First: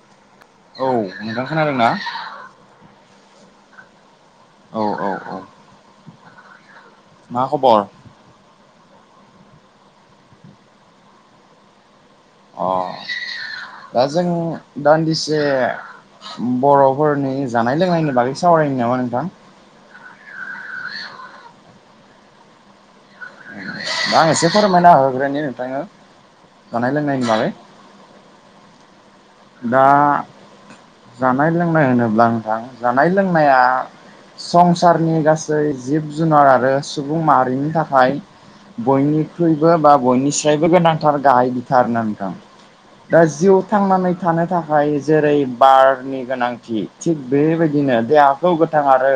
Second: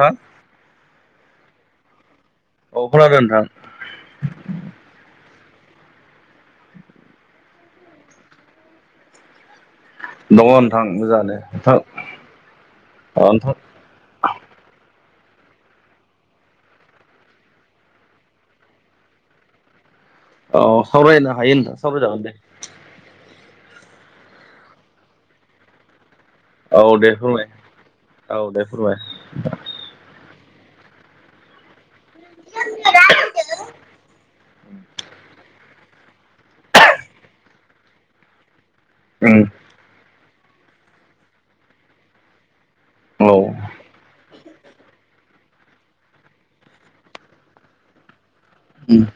हा औ नोंथां खोनादों ना? औ खोनादों नोंथां। औ औ औ मा खबर? दङ नथां मोजाङानो थां अ दा जों दान्दिसे बर'फोरनि जानाय लोंनायनि बागै सावरायानो नामा नोंथां अ सावरायनो हायो नोंथां सावराय जागोन दे आं एसे फोरमायना होग्रोनि नोंथांनो औ जानाय दे लोंनायनि फोरमाय बागै औ दे फोरमाय दा जानाय लोंनाय होनोब्ला जानाय लोंनाया संसारनि गासै सै जिब जुनार आरो सुबुं माहारिनि थाखाय उम बयनिख्रुइ बो बा बयनिसायबो गोनांथार गाहाय बिथार होनथां दा औ उम जिव थांनानै थानो थाखाय जेरै बारनि गोनांथि थिग बेबायदिनो देहाखौ गोथां आरो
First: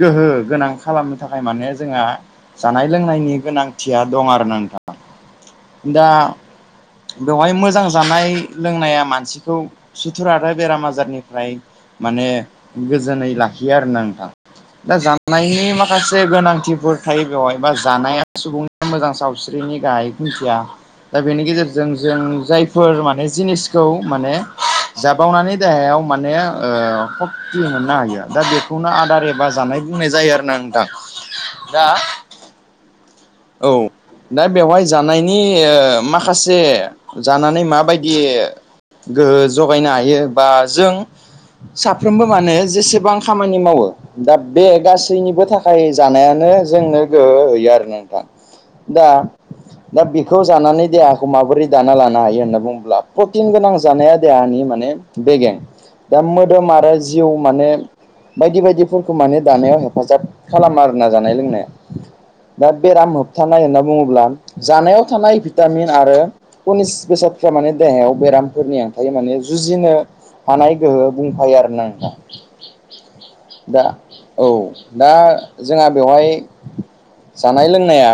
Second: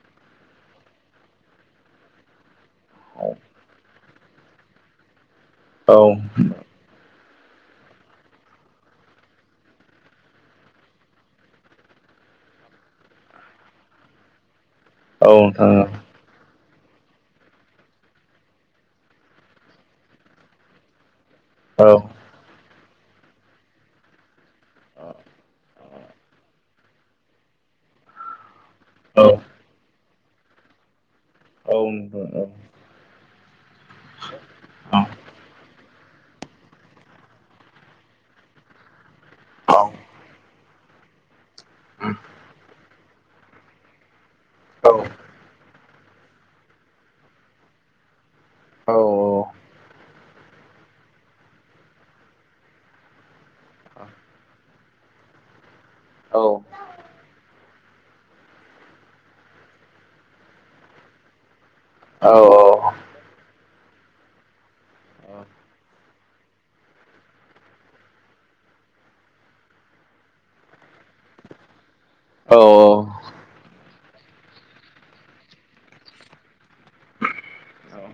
गोहो गोनां खालामनो थाखाय माने जोंहा जानाय औ लोंनायनि गोनांथिया दं आर ना नोंथाङ औ दा बेवहाय मोजां जानाय लोंनाया मानस थिखौ सुथुर आरो बेराम आजारनिफ्राय माने गोजोनै लाखियो आरो ना नोंथां दा जानायनि नोंथां माखासे से गोनांथिफोर थायो बेवहाय बा जानाया सुबुंनि मोजां सावस्रिनि गाहायै खुन्थिया दा बेनि औ गेजेरजों जों जायफोर माने जिनिसखौ माने जाबावनानै देहायाव माने ओ सक्ति मोननो हायो दा बेखौनो औ नोंथां औ आदार औ एबा जानाय बुंनाय जायो आरो ना नोंथां औ दा औ नोंथां औ दा बेवहाय औ औ जानायनि ओ माखासे जानानै माबायदि गोहो जगायनो हायो बा जों साफ्रोमबो माने जेसेबां खामानि मावो दा बे गासैनिबो थाखाय जानायानो जोंनो गोहो होयो आरो नोंथां। दा दा बेखौ जानानै देहाखौ माबोरै दाना लानो हायो होनना बुङोब्ला प्रटिन गोनां जानाया देहानि माने बेगें दा मोदोम आरो जिउ माने बायदि बायदिफोरखौ माने दानायाव हेफाजाब खालामा आरोना जानाय लोंनाया दा बेराम होबथानाय होनना बुङोब्ला जानायाव थानाय भिटामिन आरो उनिस बेसादफ्रा माने देहायाव बेरामफोरनि आथाय माने जुजिनो हानाय गोहो बुंफायो आरो नं औ दा औ दा जोंहा बेवहाय जानाय लोंनाया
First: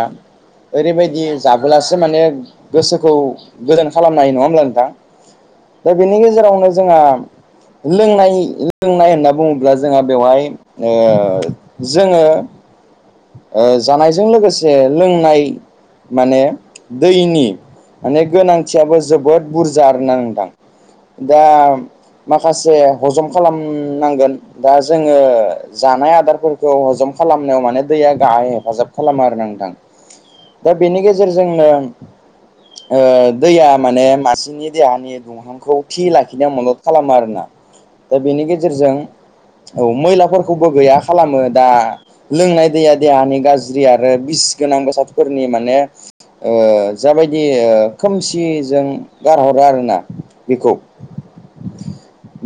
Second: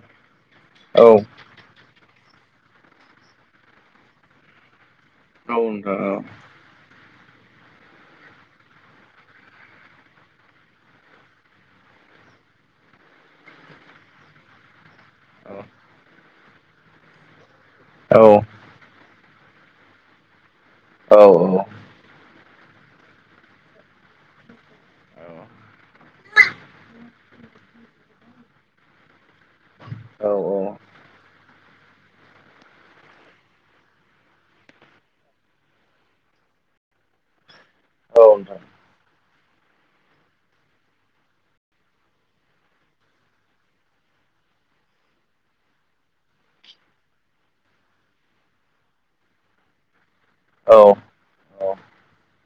ओरैबायदि जाबोलासो माने गोसोखौ गोदोन खालामनो हायो नङा होमब्ला नोंथां? दा बेनि गेजेरावनो जोंहा लोंनाय लोंनाय होनना बुङोब्ला जोंहा बेवहाय ओ जोङो ओ जानायजों लोगोसे लोंनाय माने दैनि माने गोनांथियाबो जोबोद बुरजा आरो नोंथां दा माखासे हजम खालामनांगोन दा जोङो जानाय आदारफोरखौ हजम खालामनायाव माने दैया गाहाय हेफाजाब खालामो आरो नोंथां दा बेनि गेजेरजोंनो ओ दैया माने मासि नि देहानि दुं मोखांखौ थि लाखिनायाव मदद खालामो आरोना दा बेनि गेजेरजों औ मैलाफोरखौबो गैया खालामो दा लोंनाय दैया देहानि गाज्रि आरो बिस गोनां बेसादफोरनि माने ओ जाबायदि ओ खोमसिजों गारहरो आरोना बेखौ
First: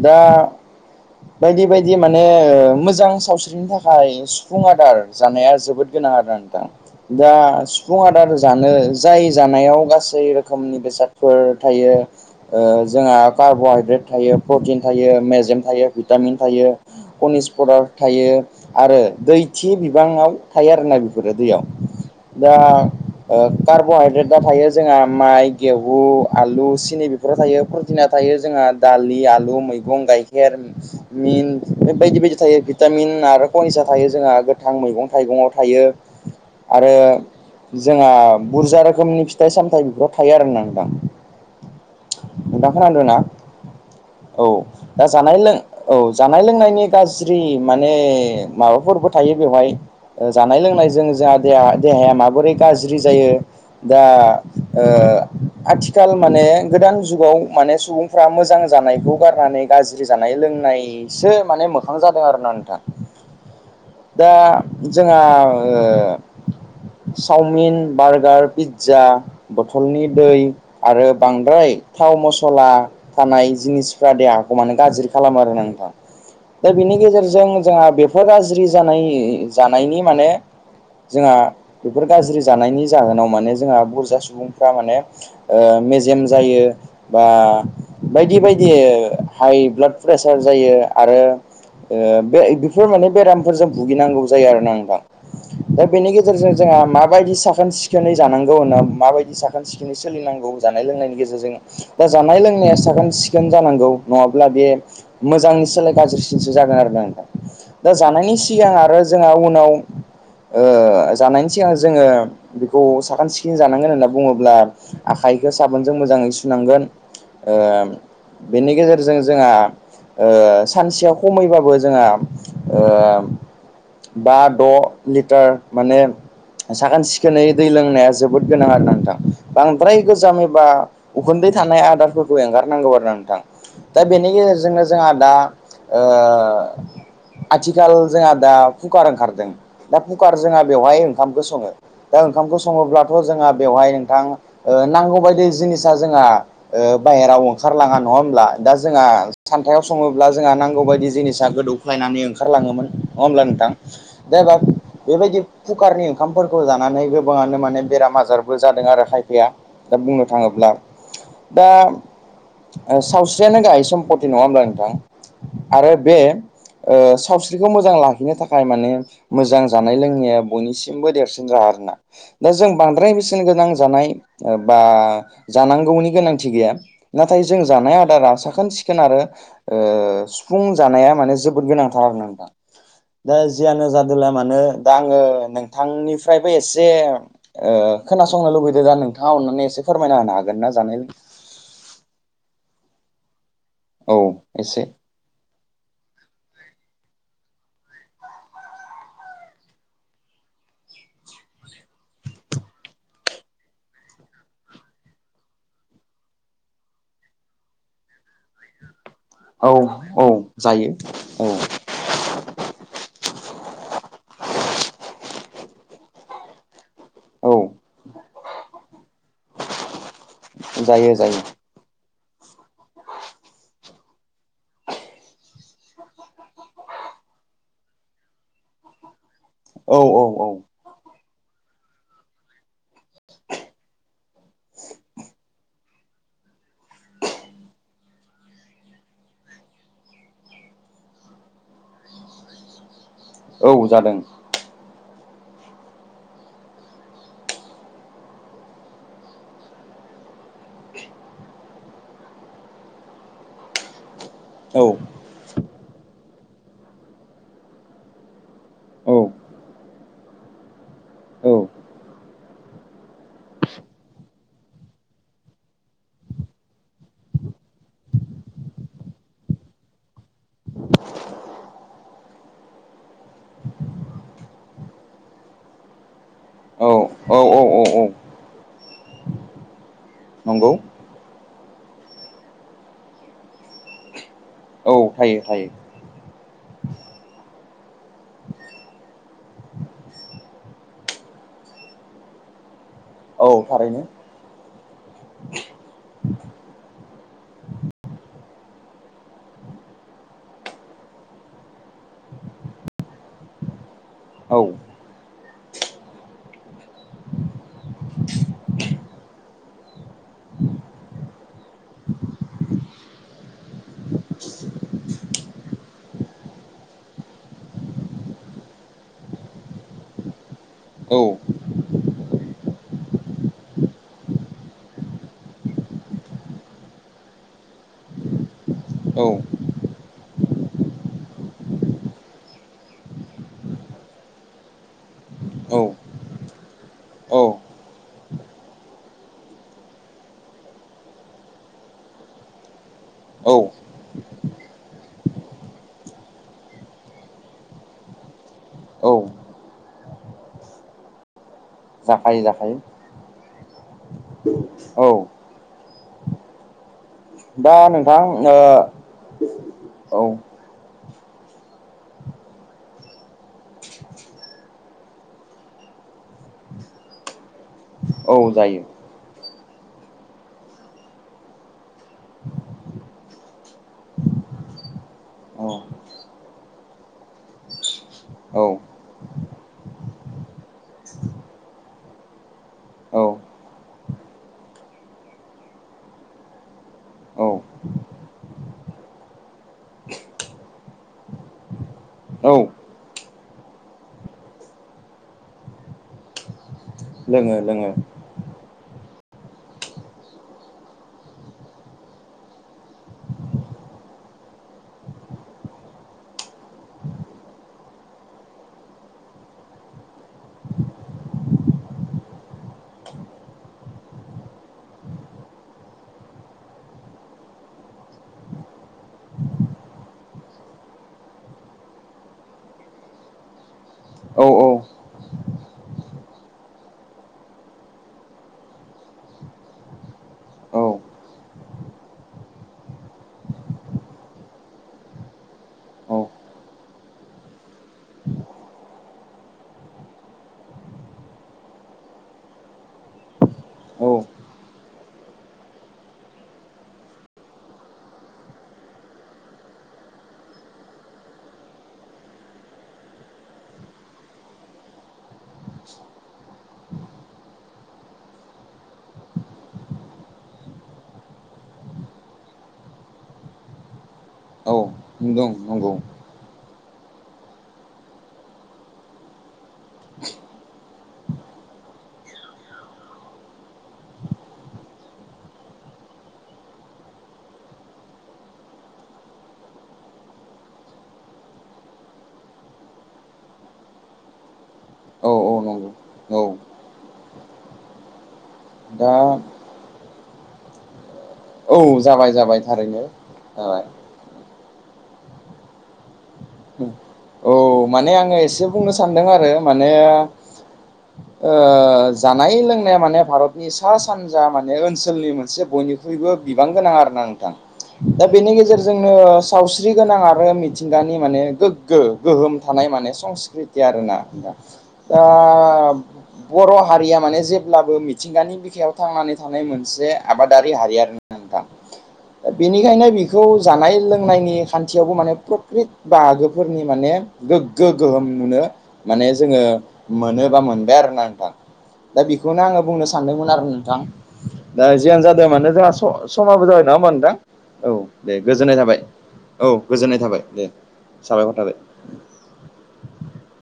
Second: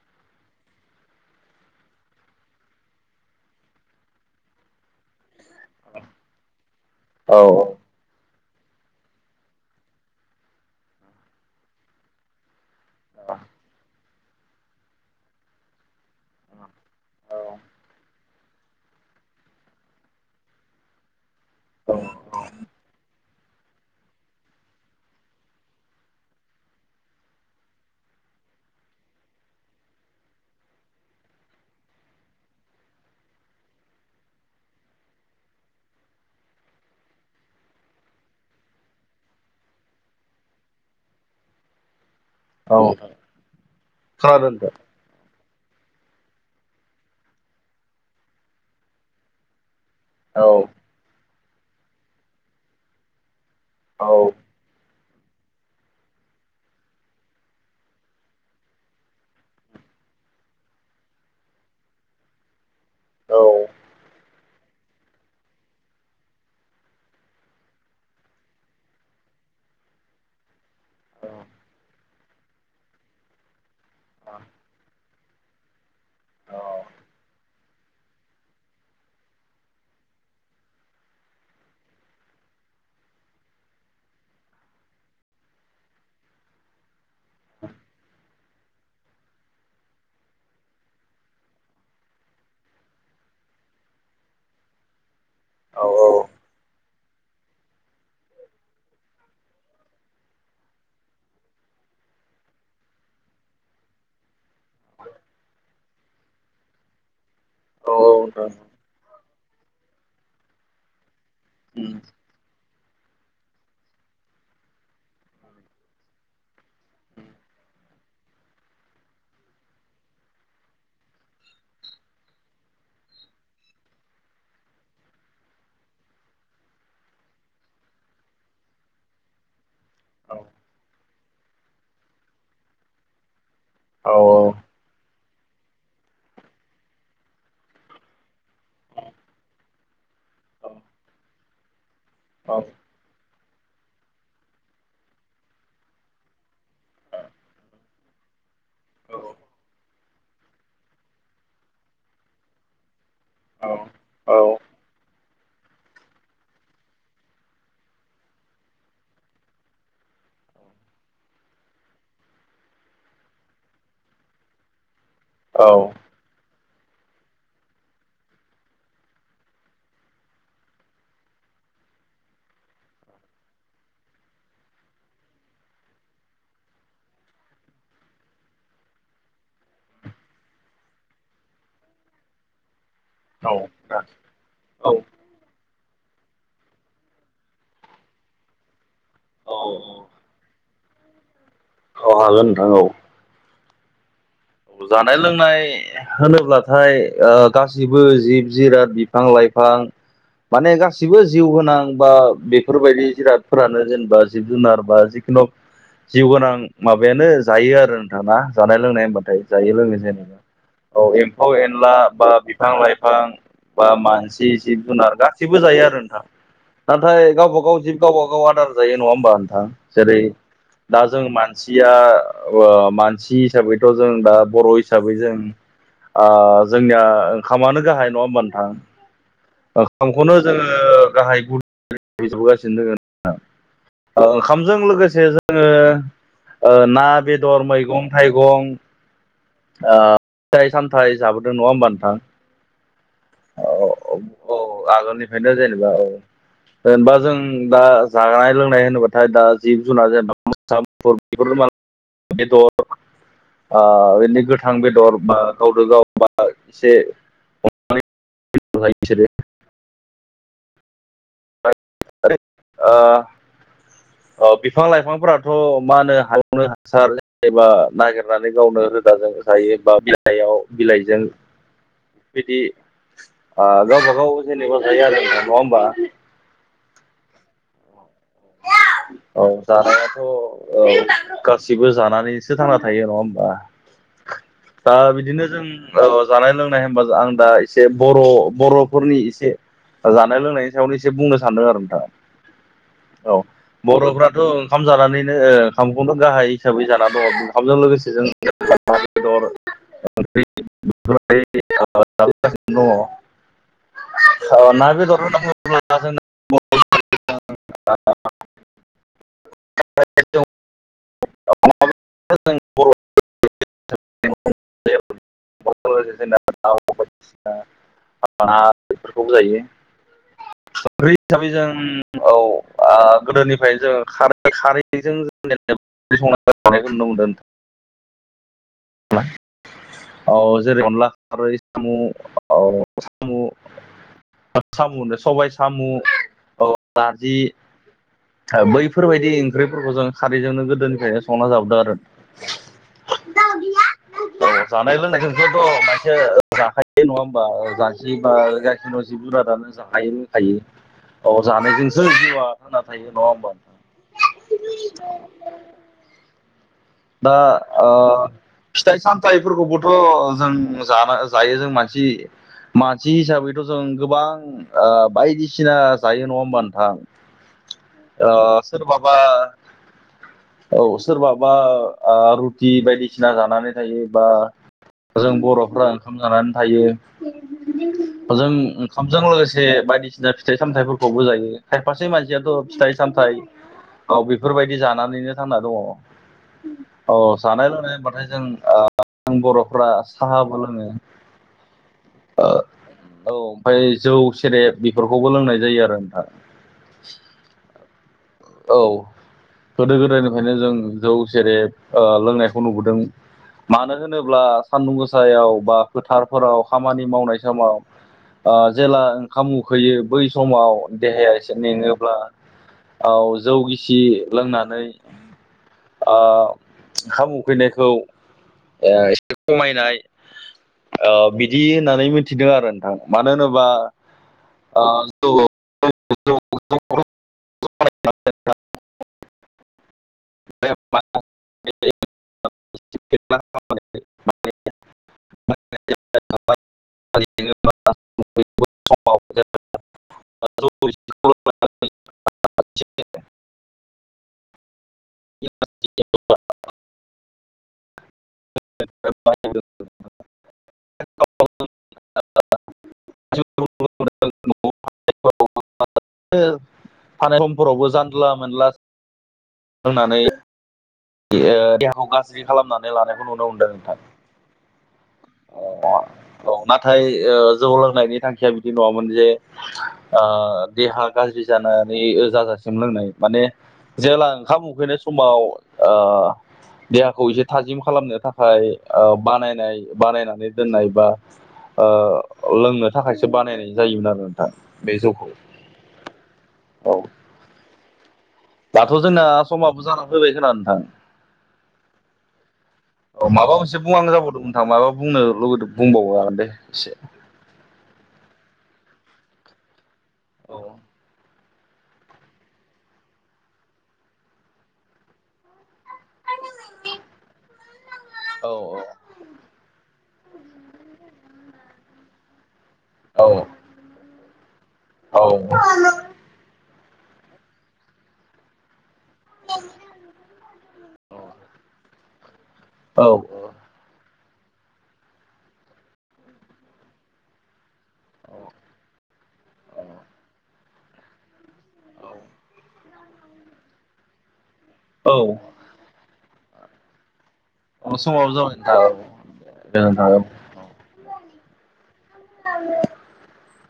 दा बायदि बायदि माने ओ मोजां सावस्रिनि थाखाय सुफुं आदार जानाया जोबोद गोनां आरोना नोंथां दा सुफुं आदार जानो जाय जानायाव गासै रोखोमनि बेसादफोर थायो ओ जोंहा कार्ब'हाइद्रेट थायो प्रटिन थायो मेजेम थायो भिटामिन थायो औ कनिसपदार थायो आरो दैथि गोबाङाव थायो आरोना बेफोरो औ दैयाव दा ओ कार्ब'हाइद्रेटाव थायो जोंहा माइ गेहु आलु सिनि बे थायो प्रटिना थायो जोंहा दालि आलु मैगं गाइखेर मिन बायदि बायदि थायो भिटामिन आरो कनिसा थायो जोंहा गोथां मैगं थाइगङाव थायो आरो जोंहा बुरजा रोखोमनि फिथाइ सामथाइ बिफोराव थायो आरो नोंथां नोंथांङा औ खोनदों ना औ खोनादों दा जानाय लों औ जानाय लोंनायनि गाज्रि माने माबाफोरबो थायो बेवहाय ओ जानाय नोंथां लोंनायजों जोहा देहाया माबोरै गाज्रि जायो दा औ ओ आथिखाल माने गोदान जुगाव माने सुबुंफ्रा मोजां जानायखौ गारनानै गाज्रि जानाय लोंनायसो माने मोखां जादों आरो ना नोंथां औ दा जोंहा ओ चउमिन बार्गार पित्जा बथलनि दै आरो बांद्राय थाव मसला थानाय जिनिसफ्रा देहाखौ माने गाज्रि खालामो आरो नोंथां दा बिनि गेजेरजों जोंहा बेफोर गाज्रि जानाय जानायनि माने जोंहा बेफोर गाज्रि जानायनि जाहोनाव माने जोंहा बुरजा सुबुंफ्रा माने ओ मेजेम जायो बा बायदि बायदि हाइ ब्लाड प्रेसार जायो आरो ओ बे बिफोर माने बेराम फोर जों भुगिनांगौ जायो आरोना नोंथां। औ दा बेनि गेजेरजों जोंहा माबायदि साखोन सिखोन सिखोनै जानांगौ होनना माबायदि साखोन सिखोनै सोलिनांगौ जानाय लोंनायनि गेजेरजों दा जानाय लोंनाया साखोन सिखोन जानांगौ नङाब्ला बे मोजांनि सोलाय गाज्रिसिनसो जागोन आरोना नोंथां दा औ जानायनि नोंथां सिगां आरो जोंहा उनाव ओ जानायनि सिगां उम जोङो बि खौ साखोन सिखोन जानांगोन होनना बुङोब्ला आखाइखौ साबोनजों मोजाङै सुनांगोन ओ बेनि गेजेरजों जोंहा ओ सानसेया खमैबाबो जोंहा ओ बा द लिटार माने साखोन सिखोनै दै लोंनाया जोबोद गोनां आरोना नोंथां बांद्राय गोजाम एबा उखुन्दै थानाय आदारफोरखौ एंगारनांगौ आरो नोंथां। दा औ बेनि गेजेरजोंनो जोंहा दा ओ आथिखाल जोंहा दा कुकार ओंखारदों दा फुकार जोंहा बेवहाय ओंखामखौ सङो दा ओंखामखौ सङोब्ला थ' जोंहा बेवहाय नोंथां ओ नांगौ बायदि जिनिसा जोंहा बाहेराव ओंखारलाङा नङा होमब्ला दा जोंहा सान्थायाव सङोब्ला जोंहा नांगौ बायदि जिनिसा गोदौख्लायनानै ओंखारलाङोमोन नङा होमब्ला नोंथां। दे बाबु बेबायदि कुकारनि ओंखामफोरखौ जानानै गोबाङानो माने बेराम आजारबो जादों आरो खायफाया। दा बुंनो थाङोब्ला दा ओ सावस्रियानो गाहाय सम्पति नङा होमब्ला नोंथां। आरो बे ओ सावस्रिखौ मो जां लाखिनो थाखाय माने मोजां जानाय लोंनाया बयनिसिमबो देरसिन जोहा आरोना। दा जों बांद्राय बेसेन गोनां जानाय बा जानांगौनि गोनांथि गैया। नाथाय जों जानाय आदारा साखोन सिखोन आरो ओ सुफुं जानाया माने जोबोद गोनांथार आरोना नोंथां। दा जियानो जादोंला मानो औ दा आङो नोंथांनिफ्रायबो एसे ओ खोनासंनो लुबैदों दा नोंथाङा अननानै एसे औ फोरमायना होनो हागोन ना जानाय औ हागोन नोंथां औ औ एसे जानाय लोंनाय होनोब्लाथाय गासिबो जिब जिराद बिफां लाइफां माने गासिबो जिउ गोनां बा बेफोरबायदि जिरादफोरानो जेनेबा जिब जुनार बा जिउ गोनां माबायानो जायो आरो नोंथा ना जानाय लोंनाय होमबाथाय। औ जायो लोङो औ जेनेबा जायो औ एम्फौ एनला बा बिफां लाइफां बा मानसि जिब जुनार गासिबो जायो आरो नोंथां। नाथाय औ गावबा गाव जिब गावबा गाव आदार जायो नङा होमबा नोंथां जेरै दा जायो जों जायो मानसि या ओ मानसि हिसाबैथ' जों दा बर' हिसाबै जों ओ जोंनिया ओंखामानो गाहाय नङा होमबा नोंथां। औ औ ओखामखौनो औ जोङो गाहाय गुदि हिसाबै जाबोगासिनो नोंथां। ओ ओंखामजों लोगोसे जोङो ओ ना बेदर मैगं थाइगं ओ फिथाइ सामथाय जाबोदों नङा होमबा नोंथां। औ जादों औ आगोलनिफ्रायनो जेनेबा औ जेनेबा जों दा जानाय लोंनाय होनोबाथाय दा जिब जुनार जेनेबा [unintelligible] बेदर ओ गोथां औ बेदर बा गावजों गाव बा एसे हमनानै जायो औ बिसोरो। औ ओ [inaudible] अ बिफां लाइफांफोराथ' मा होनो हायावनो हासार एबा नागिरनानै गावनो रोदा जोङो जायो बा बिलाइयाव बिलाइजों बिदि ओ गावबा गाव जेनेबा जायो आरो नोंथां नङा होमबा। औ औ औ औ औ औ जानायाथ' औ नंगौ गासिबो जानानैसो थांना थायो नङा होमबा औ दा थायो बिदिनो जों थायो औ जानाय लोंनाय होनबा आं दा एसे बर बर'फोरनि एसे जानाय लोंनायनि सायावनो एसे बुंनो सानदों आरो नोंथां औ [inaudible] बर'फ्राथ' ओंखाम जानानैनो ओ ओंखामखौनो गाहाय हिसाबै जाना दङ ओंखामजों लोगोसे जों [unintelligible] ओनो दङ औ ना बेदर [unintelligible] बुङोब्ला जों [unintelligible] बायदिसिना बेफोरखौबो जायो औ हिसाबै जों औ गोदोनिफ्राय जों खारै खारैजों संनाखौ नुनो मोनदों नोंथां। औ जेरै अनला खारै सामु औ सामु सामु होनो सबाय सामु औ नारजि बैफोरबायदि ओंख्रिफोरखौ जों खारैजोंनो गोदोनिफ्रायनो संना जाबोदों आरो। औ औ जानाय लोंनायजोंसोथ' मानसिआ जाखायो नङा होमबा ओ मानसि बा गसिबो औ जिब जुनादानो जाखायो लोंखायो। औ जानायजोंसो जाखायो जिउआ जाखायो थांना थायो नङा होमबा नोंथां? औ दा आ फिथाइ सामथाय फिथाइफोरखौबोथ' ओ जों जानो जायो जों मानसि मानसि हिसाबैथ' जों गोबां बायदिसिना जायो नङा होमबा नोंथां? [inaudible] जायो सोरबाबा औ सोरबाबा रुटि बायदिसिना जानानै थायो बा जों औ बर'फोरा ओंखाम जानानै थायो। [inaudible] जों औ ओंखामजों लोगोसे बायदिसिना फिथाइ सामथाइफोरखौबो जायो खायफासे मानसियाथ' फिथाइ औ सामथाय औ बेफोरबायदि जानानैनो थांना दङ। औ जानाय लोंनाय हबाथाय जों ओ आं बर'फ्रा साहाबो लोङो। ओ औ औ ओमफ्राय जौ सेरेब बेफोरखौबो लोंनाय जायो आरो नोंथां। लोङो लोङो। औ गोदो गोदायनिफ्रायनो जों जौ सेरेब ओ लोंनायखौ नुबोदों। मानो होनोब्ला सान्दुं गोसायाव बा फोथारफोराव खामानि मावनाय समाव जेला ओंखाम उखैयो बै समाव देहाया एसे मेङोब्ला औ जौ गिसि लोंनानै ओ ओंखाम उखैनायखौ ओ एसे खमायनो बायो। बिदि होननानै मिथिदों आरो नोंथां मानो होनोबा औ औ आ बेखौफ बे औ [unintelligible] [inaudible] [unintelligible] थानाय औ [unintelligible] [unintelligible] [inaudible] [unintelligible] थानाय समफोरावबो जानला मोनला लोंनानै ओ देहाखौ गाज्रि खालामनानै लानायखौ नुनो मोनदों नोंथां। औ दं नंगौ। औ नाथाय जौ लोंनायनि थांखिया बिदि नङामोन जे ओ देहा गाज्रि जानानै ओ जाजासिम लोंनाय माने जेला ओंखाम उखैनाय समाव ओ देहाखौ एसे थाजिम खालामनो थाखाय ओ बानायनाय बानायनानै दोननाय बा ओ लोंनो थाखायसो बानायनाय जायोमोन आरो नोंथां बे जौखौ औ औ नं औ औ दाथ' दा जोंना समाबो जानानै फैबाय खोना नोंथां। औ जाबाय जाबाय थारैनो औ माबा मोनसे जाबाय बुंहां जाबदोमोन। आं माबा बुंनो लुबैदों बुंबाव जागोन दे। एसे औ माने आङो एसे बुंनो सानदों आरो माने औ ओ जानाय लोंनाया माने भारतनि सा सानजा माने ओनसोलनि मोनसे बयनिख बयबो बिबां गोनां आरो ना नोंथां दा बेनि औ गेजेरजोंनो सावस्रि गोनां आरो मिथिंगानि माने गोग्गो गोहोम थानाय माने औ संस्कृति आरोना [unintelligible] बर' हारिया माने जेब्लाबो मिथिंगानि बिखायाव थांनानै थानाय मोनसे आबादारि हारि आरो नोंथां दा बेनिखायनो औ बेखौ जानाय लोंनायनि खान्थियावबो माने खोब फिद बागोफोरनि माने गोग्गो गोहोम नुनो माने जोङो मोनो बा मोनबाय आरोना नोंथां। दा बेखौनो आङो बुंनो सानदोंमोन आरो नोंथां दा औ जियानो जादो मानो जोंहा स समाबो जाबाय नङा होमबा नोंथां औ समाबो दे जाबाय गोजोननाय नोंथां औ थाबाय औ गोजोनथों गोजोननाय थाबाय। दे साबायखर थाबाय। [unintelligible]